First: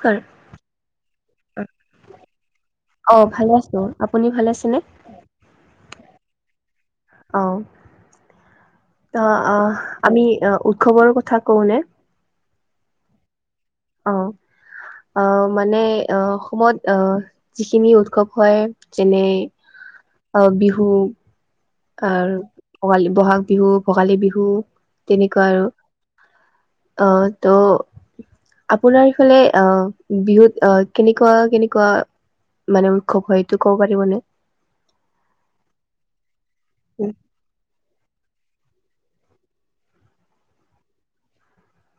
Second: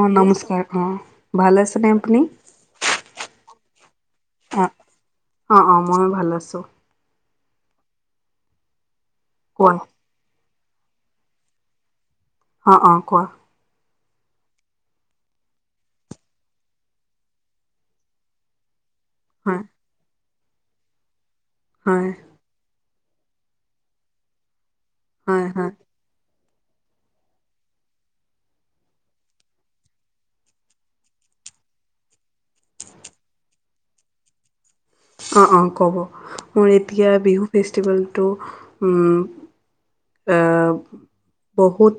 অ', নমস্কাৰ অ', ভাল আছেনে আপুনি? অ', ভালে আছো, আপুনি ভালে আছেনে? অঁ', অঁ', ময়ো ভাল আছোঁ। অ', অ', কোৱা আহ আমি উৎসৱৰ কথা কওঁনে? অঁ', অঁ', কোৱা। অ', আহ', মানে অসমত আহ যিখিনি উৎসৱ হয় যেনে হয় আহ', বিহু হয় আহ' ভোগালী, বহাগ বিহু, ভোগালী বিহু তেনেকুৱা হয় আৰু। হয় অ', ত' আপোনাৰ সেইফালে অ', বিহুত অ', কেনেকুৱা কেনেকুৱা মানে উৎসৱ হয় এইটো ক'ব পাৰিব নি? অঁ', অঁ', ক'ব, মোৰ এতিয়া বিহু ফেষ্টিভেলটো উম' আহ বহুত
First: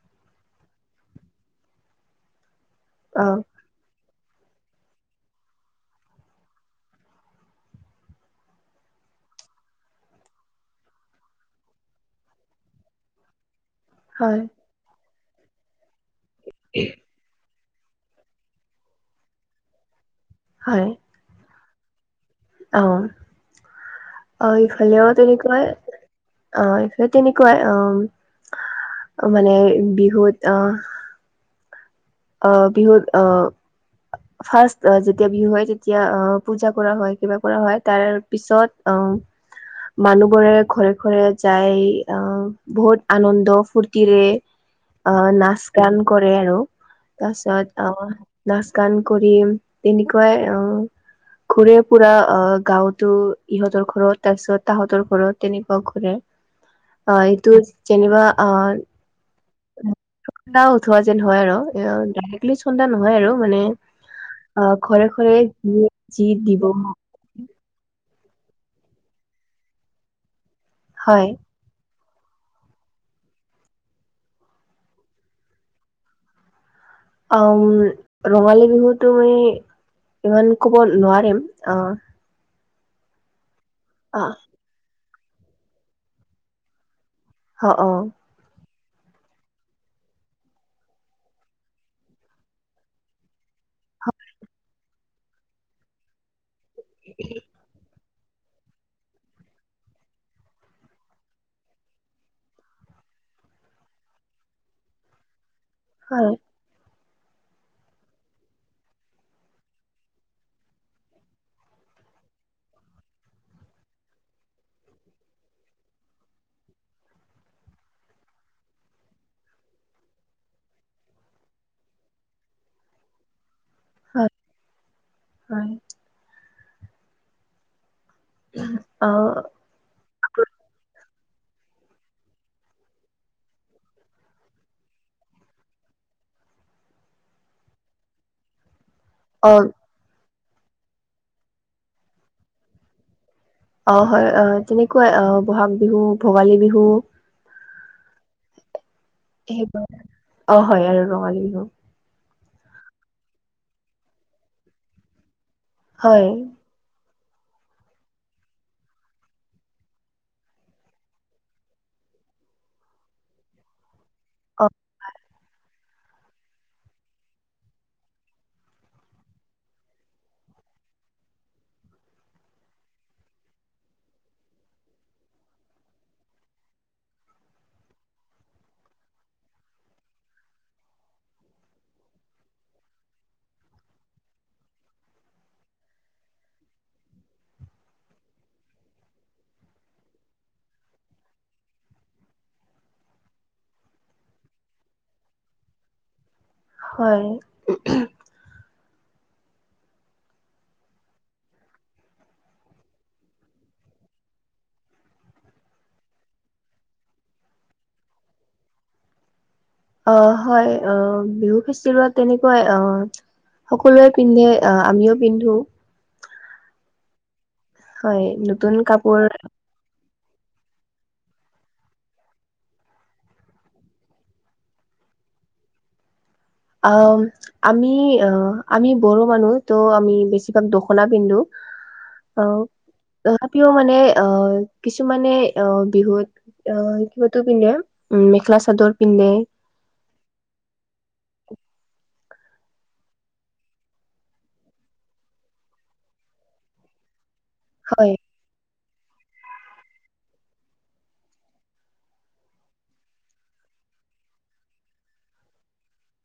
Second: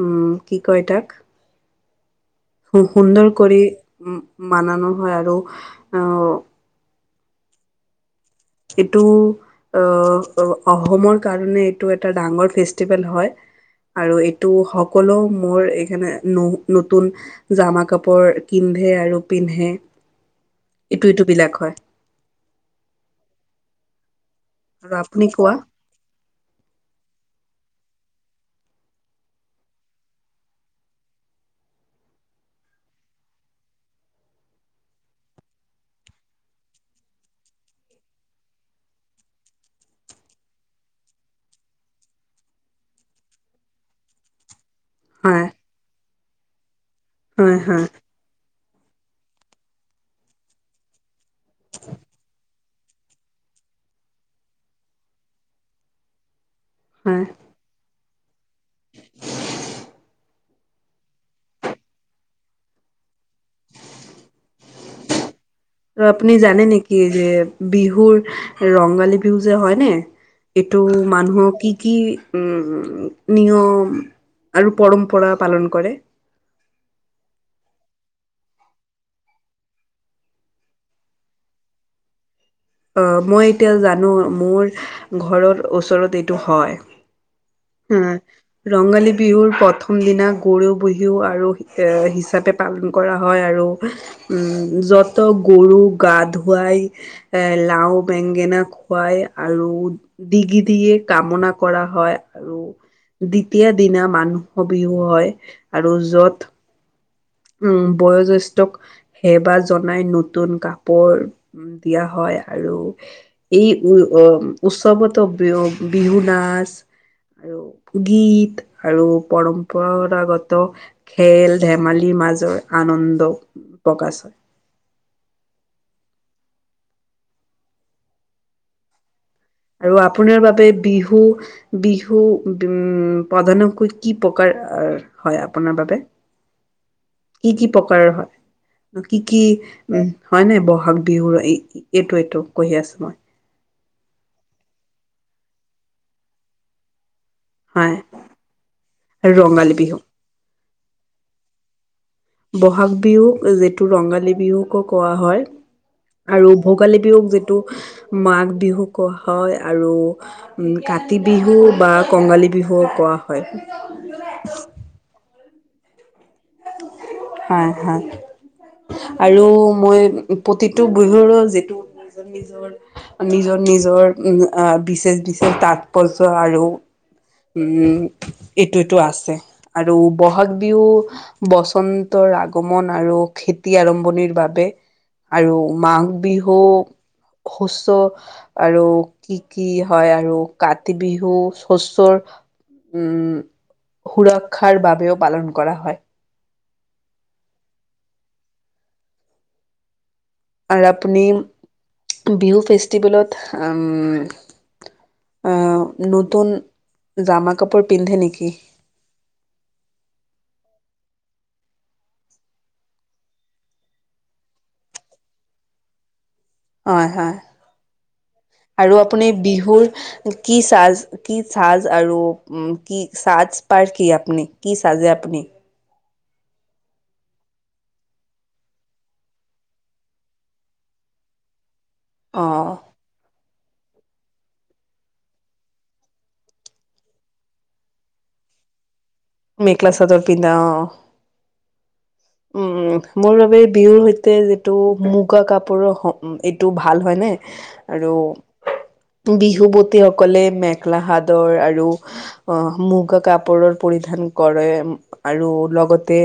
উম, কি কয় তাক। অ সু-সুন্দৰ কৰি বানানো হয় আৰু আহ এইটো আহ, অসমৰ কাৰণে এইটো এটা ডাঙৰ ফেষ্টিভেল হয়। আৰু হয় এইটো সকলো মোৰ এইখনে ন'-নতুন জামা কাপোৰ কিন্ধে আৰু পিন্ধে। হয়। [unintelligible] বিলাক হয়। অ'। অ' আৰু এইফালেও আপুনি কোৱা তেনেকুৱাই। অ' এইফালে তেনেকুৱাই অ' মানে বিহুত অ' অ' বিহুত আ ফাৰ্ষ্ট আ যেতিয়া বিহু হয় তেতিয়া আ পূজা কৰা হয় কিবা কৰা হয়। তাৰেপিছত অ'। মানুহবোৰে ঘৰে ঘৰে যাই আ বহুত আনন্দ-ফূৰ্তিৰে। আ, হয় নাচ-গান কৰে আৰু। তাৰ হয় হয় পিছত আহ, নাচ-গান কৰি তেনেকুৱাই অ' ঘূৰে-ফুৰা আ গাঁওতো ইহঁতৰ ঘৰত তাৰ পিছত তাহতৰ ঘৰত তেনেকুৱা ঘূৰে। অ' হয়। এইটোত যেনিবা আ [unintelligible] উঠোৱা যেন হয় আৰু। এয়া ডাইৰেক্টলি চন্দা নহয় আৰু মানে আ ঘৰে ঘৰে যি ত' যি আপুনি দিব জানে নেকি, যে বিহুৰ ৰঙালী বিহু যে হয়নে এইটো হয় মানুহ কি কি উম উম, নিয়ম আৰু পৰম্পৰা পালন কৰে। অওম, ৰঙালী বিহুতো মই ইমান ক'ব নোৱাৰিম। আ অ' মই এতিয়া জানো আহ মোৰ ঘৰত ওচৰত এইটো হয়। অ অ উম। ৰঙালী বিহুৰ প্ৰথম দিনা গৰু বিহু আৰু আ হিচাপে পালন কৰা হয় আৰু। উম, য'ত গৰু গা-ধোঁৱাই। লাউ, বেঙেনা খুৱাই আৰু দিগি দিয়ে কামনা কৰা হয়। আৰু দ্বিতীয়া দিনা মানুহ বিহু হয়, আৰু হয় য'ত উম, বয়জেষ্ঠক সেবা জনাই, নতুন কাপোৰ উম, দিয়া হয় আৰু [unintelligible] উৎসৱটো বিহু নাচ। আৰু গীত আৰু পৰম্পৰাগত খেল-ধেমালি, লি মাজৰ আনন্দ। প্ৰকাশ হয় [unintelligible] [unintelligible] অ'। আৰু আপোনাৰ বাবে বিহু। বিহু উম, প্ৰধানকৈ কি প্ৰকাৰ আ হয় আপোনাৰ বাবে, কি কি প্ৰকাৰৰ হয়? কি কি অ উম, হয়নে বহাগ বিহুৰ এ এইটো এইটো কৈ আছো মই। অ' হয় আহ, তুমি কোৱা আ বহাগ বিহু ভোগালী বিহু। হয়। ৰঙালী সেইবোৰ বিহু অ' হয় আৰু ৰঙালী বিহু। বহাগ বিহুক যিটো ৰঙালী বিহুকো কোৱা হয় হয় আৰু ভোগালী বিহুক যিটো মাঘ বিহুক কোৱা হয় আৰু উম, কাতি বিহু বা কঙালী বিহু কোৱা হয়। অ। হয়, হয়। আৰু মই প্ৰতিটো বিহুৰো যিটো নিজৰ নিজৰ উম হ আ বিচেষ বিচেষ তাৎপৰ্য আৰু উম, এটো এটো আছে আৰু বহাগ বিহু বচন্তৰ আগমন আৰু খেতি আৰম্ভণিৰ বাবে আৰু মাঘ বিহু সুছ' আৰু কি কি হয় আৰু কাতি বিহু শশৰ উম, সুৰক্ষাৰ বাবেও পালন কৰা হয়। হয়। আৰু আপুনি বিহু ফেষ্টিভেলত উম আ, নতুন জামা কাপোৰ পিন্ধে নেকি? অ', হয় আ বিহু ফেষ্টিভেলত তেনেকুৱাই অ' সকলোৱে পিন্ধে আহ আমিও পিন্ধো। হয় হয়, হয় নতুন আৰু কাপোৰ আপুনি বিহুৰ কি চাজ কি চাজ আৰু কি সাজ পাৰ কি আপুনি কি চাজে আপুনি? অ আমি অ আমি বড়ো মানুহ ত' আমি বেছিভাগ দখনা পিন্ধো। অ তথাপিও মানে আহ কিছুমানে অ বিহুত অ কিবাতো পিন্ধে উম মেখেলা চাদৰ পিন্ধে। মেকেলা চাদৰ পিন্ধা অ। উম, মোৰ বাবে বিহুৰ সৈতে যিটো মুগা কাপোৰৰ এইটো ভাল হয় নে? আৰু হয় বিহু বতিসকলে মেখেলা হাদৰ আৰু অ মুগা কাপোৰৰ পৰিধান কৰে আৰু লগতে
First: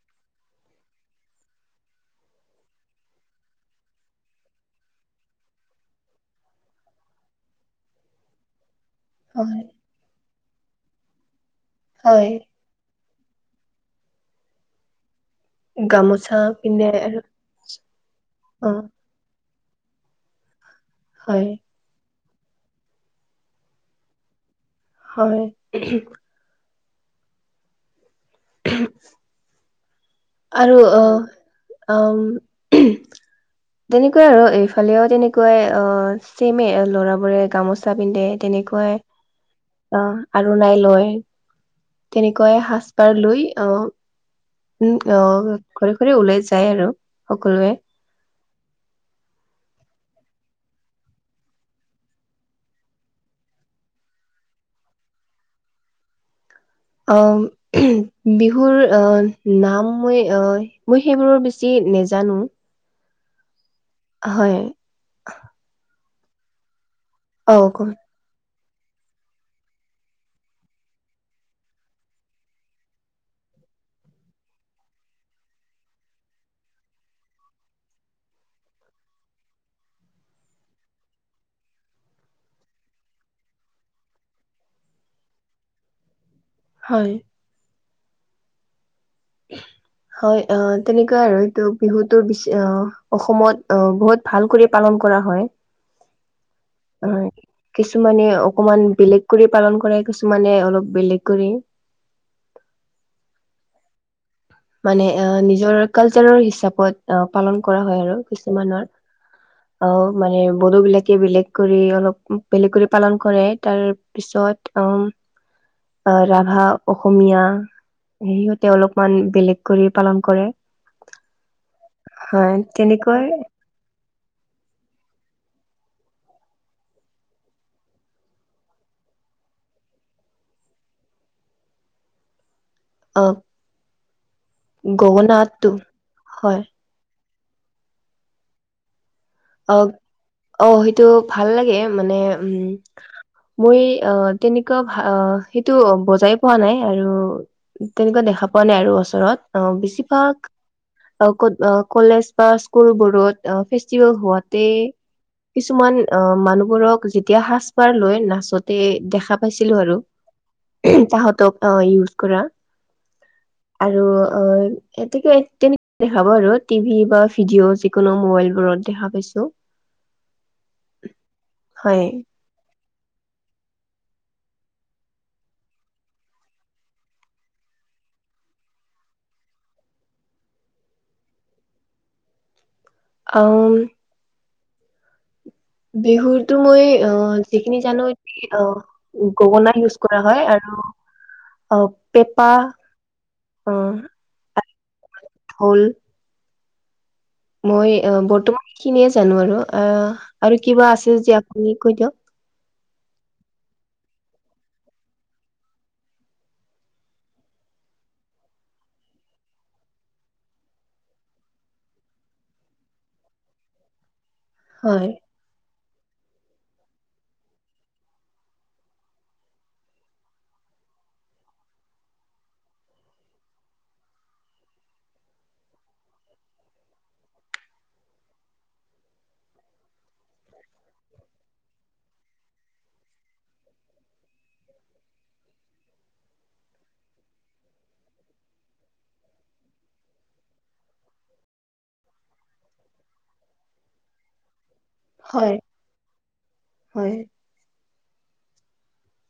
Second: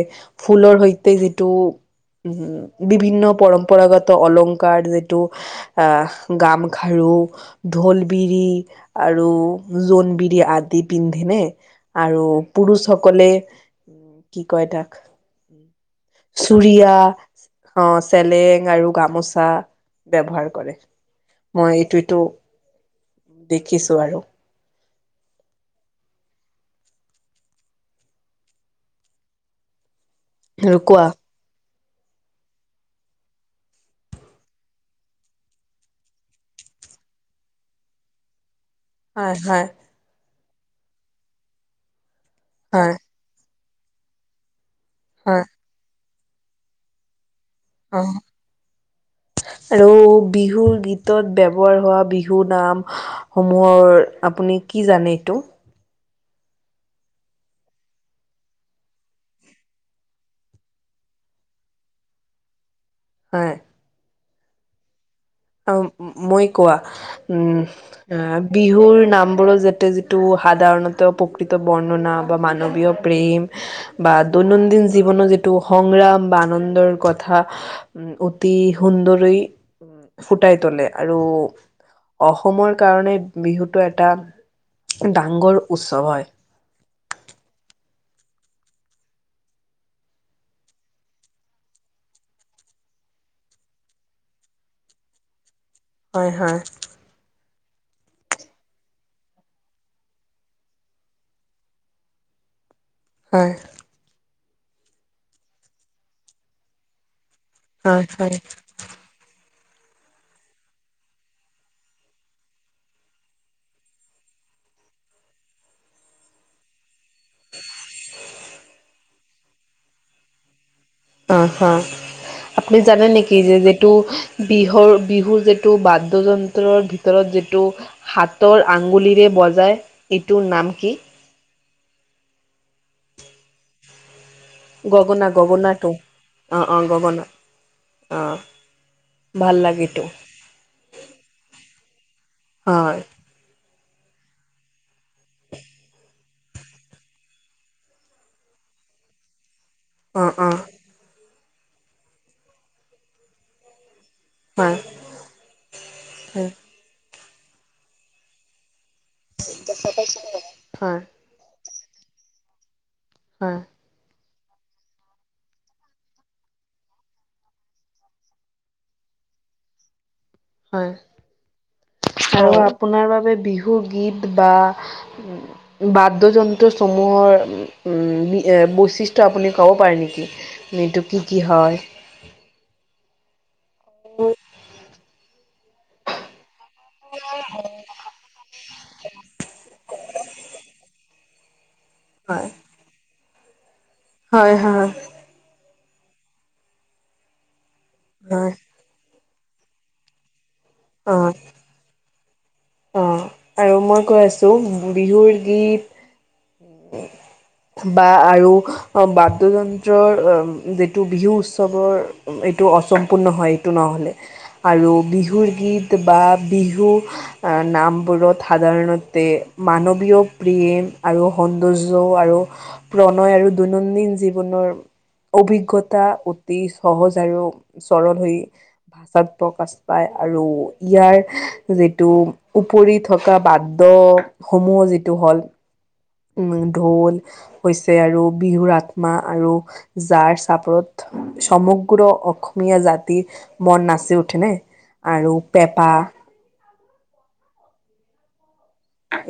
ফুলৰ সৈতে যিটো উ, বিভিন্ন পৰম্পৰাগত অলংকাৰ যিটো আহ, গামখাৰু ঢোলবিৰি আৰু হয় জোনবিৰি আদি পিন্ধেনে আৰু হয় পুৰুষসকলে কি কয় তাক গামোচা পিন্ধে আৰু চুৰিয়া অ অ চেলেং আৰু গামোচা ব্যৱহাৰ কৰে। হয়। মই এইটো এইটো দেখিছো আৰু। হয়। [unintelligible] আৰু অ, ওম তেনেকুৱাই আৰু এইফালেও তেনেকুৱাই অ চেমে ল'ৰাবোৰে গামোচা পিন্ধে তেনেকুৱাই। হয়, হয়। অ, আৰুনাই লয় তেনেকুৱাই সাজ হয় পাৰ লৈ অ উম, অ, হয় ঘৰে-ঘৰে ওলাই যায় আৰু সকলোৱে। অ। আৰু বিহুৰ গীতত ব্যৱহাৰ হোৱা বিহু নাম- সমূহৰ আপুনি কি জানে এইটো? অ, বিহুৰ আহ নাম মই অ মই সেইবোৰৰ বেছি নেজানো। হয়, হয়, অ, মই কোৱা অ উম, ক- অ, বিহুৰ নামবোৰো যাতে যিটো সাধাৰণতে প্ৰকৃত বৰ্ণনা বা মানৱীয়- প্ৰেম বা দৈনন্দিন জীৱনৰ যিটো সংগ্ৰাম বা আনন্দৰ কথা- অতি সুন্দৰেই- ফুটাই তুলে আৰু অসমৰ কাৰণে বিহুটো এটা- ডাংগৰ উৎসৱ হয়। হয়, উ, হয়, অ, তেনেকুৱা আৰু এইটো বিহুটো বেছি অ অসমত অ বহুত ভাল কৰি পালন কৰা হয়। [inaudible] হয়, হয়, হয়, কিছুমানে অকমান বেলেগ কৰি পালন কৰে কিছুমানে অলপ বেলেগ কৰি। হয়, মানে এ, নিজৰৰ কালচাৰৰ হিচাপত আহ পালন কৰা হয় আৰু কিছুমানত- অ, মানে বড়ো বিলাকে বেলেগ কৰি অলপ বেলেগ কৰি পালন কৰে তাৰ পিছত- অ ৰাভা, অসমীয়া সিহঁতে অলপমান- বেলেগ কৰি পালন কৰে। অ হা হয় আপুনি জানে তেনেকৈ নেকি যে যিটো- বিহুৰ বিহুৰ যিটো বাদ্যযন্ত্ৰৰ ভিতৰত যিটো- হাতৰ আগুলিৰে বজাই এইটোৰ নাম কি? অঁ গগনা গগনাটো হয় অঁ অঁ গগনা অঁ অ অ সেইটো ভাল মানে উম হয় - তেনেকুৱা ভা সেইটো বজাই- পোৱা নাই আৰু তেনেকুৱা দেখা পোৱা নাই আৰু ওচৰত অ অ অ বেছিভাগ- কলেজ বা স্কুল বৰ্তমান ফেষ্টিভেল হয় হোৱাতে- কিছুমান অ হয় মানুহবোৰক যেতিয়া সাজ পাৰ লৈ নাচতে দেখা- পাইছিলো আৰু হয় তাহতক ইউজ কৰা। আ আৰু অ এতেকে কেনেকে দেখাব আৰু টিভি বা ভিডিঅ' যিকোনো মোবাইল বোৰত- দেখা পাইছো। হয়। হয় আৰু আপোনাৰ বাবে বিহু গীত বা- বাদ্যযন্ত্ৰ সমূহৰ- উম এ বৈচিষ্ট্য আপুনি ক'ব পাৰে নেকি এইটো কি কি হয়? আ'ম ম বিহুতো এই অ যিখিনি জানো অ- গগনা ইউজ কৰা হয় আৰু অ হয় পেপা- অ হয় হয়। হ'ল মই অ হয় বৰ্তমান এখিনিয়ে জানো আৰু আ আৰু কিবা আছে অ যদি আপুনি কৈ দিয়ক? অ আৰু মই কৈ আছো বিহুৰ গীত [unintelligible] বা আৰু বাদ্যযন্ত্ৰৰ যিটো বিহু উৎসৱৰ এইটো অচপূৰ্ণ হয় এইটো নহ'লে আৰু হয় বিহুৰ গীত বা বিহু আ নামবোৰত সাধাৰণতে মানৱীয় প্ৰেম আৰু সৌন্দৰ্য আৰু প্ৰণয় আৰু দৈনন্দিন জীৱনৰ অভিজ্ঞতা অতি সহজ আৰু চৰল হৈ ষাত প্ৰকাশ পায় আৰু ইয়াৰ যিটো উপৰিত থকা বাদ্যসমূহ যিটো হ'ল। উ ঢোল হৈছে আৰু বিহুৰ আত্মা আৰু যাৰ চাপৰত সমগ্ৰ অসমীয়া জাতি মন নাচি উঠেনে আৰু হয় পেঁপা হয়।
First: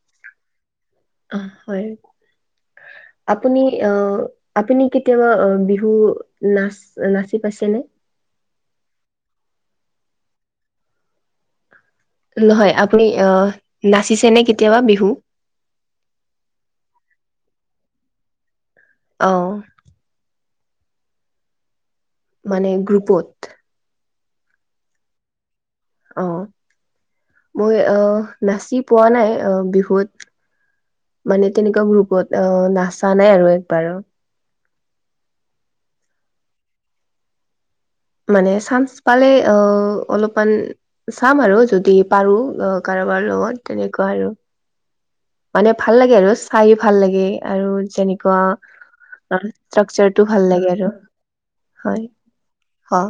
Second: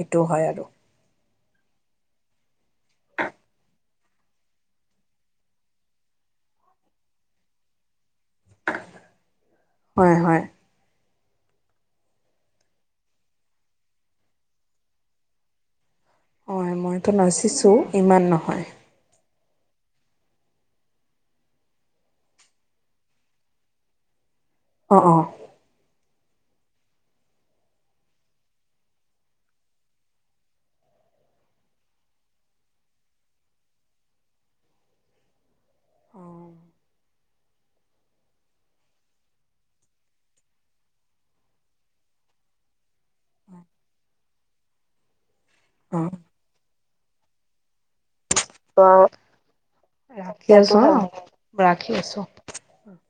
এইটোও হয় আৰু। অ হয়। আপুনি অ আপুনি কেতিয়াবা অ বিহু নাচ নাচি পাইছে নে? হয় হয়। নহয় আপুনি অ নাচিছে নে কেতিয়াবা বিহু? হয় মইতো নাচিছো ইমান নহয়। অ। মানে গ্ৰুপত। অ অ। অ মই অহ নাচি পোৱা নাই অহ বিহুত। মানে তেনেকুৱা গ্ৰুপত অ নাচা নাই আৰু একবাৰো। মানে চান্স পালে অ অলপমান চাম আৰু যদি পাৰো কাৰোবাৰ লগত তেনেকুৱা আৰু। মানে ভাল অ লাগে আৰু চাই ভাল লাগে আৰু যেনেকুৱা। [unintelligible] ভাল ৰাখি লাগে আছো আৰু, হা হয়, হ।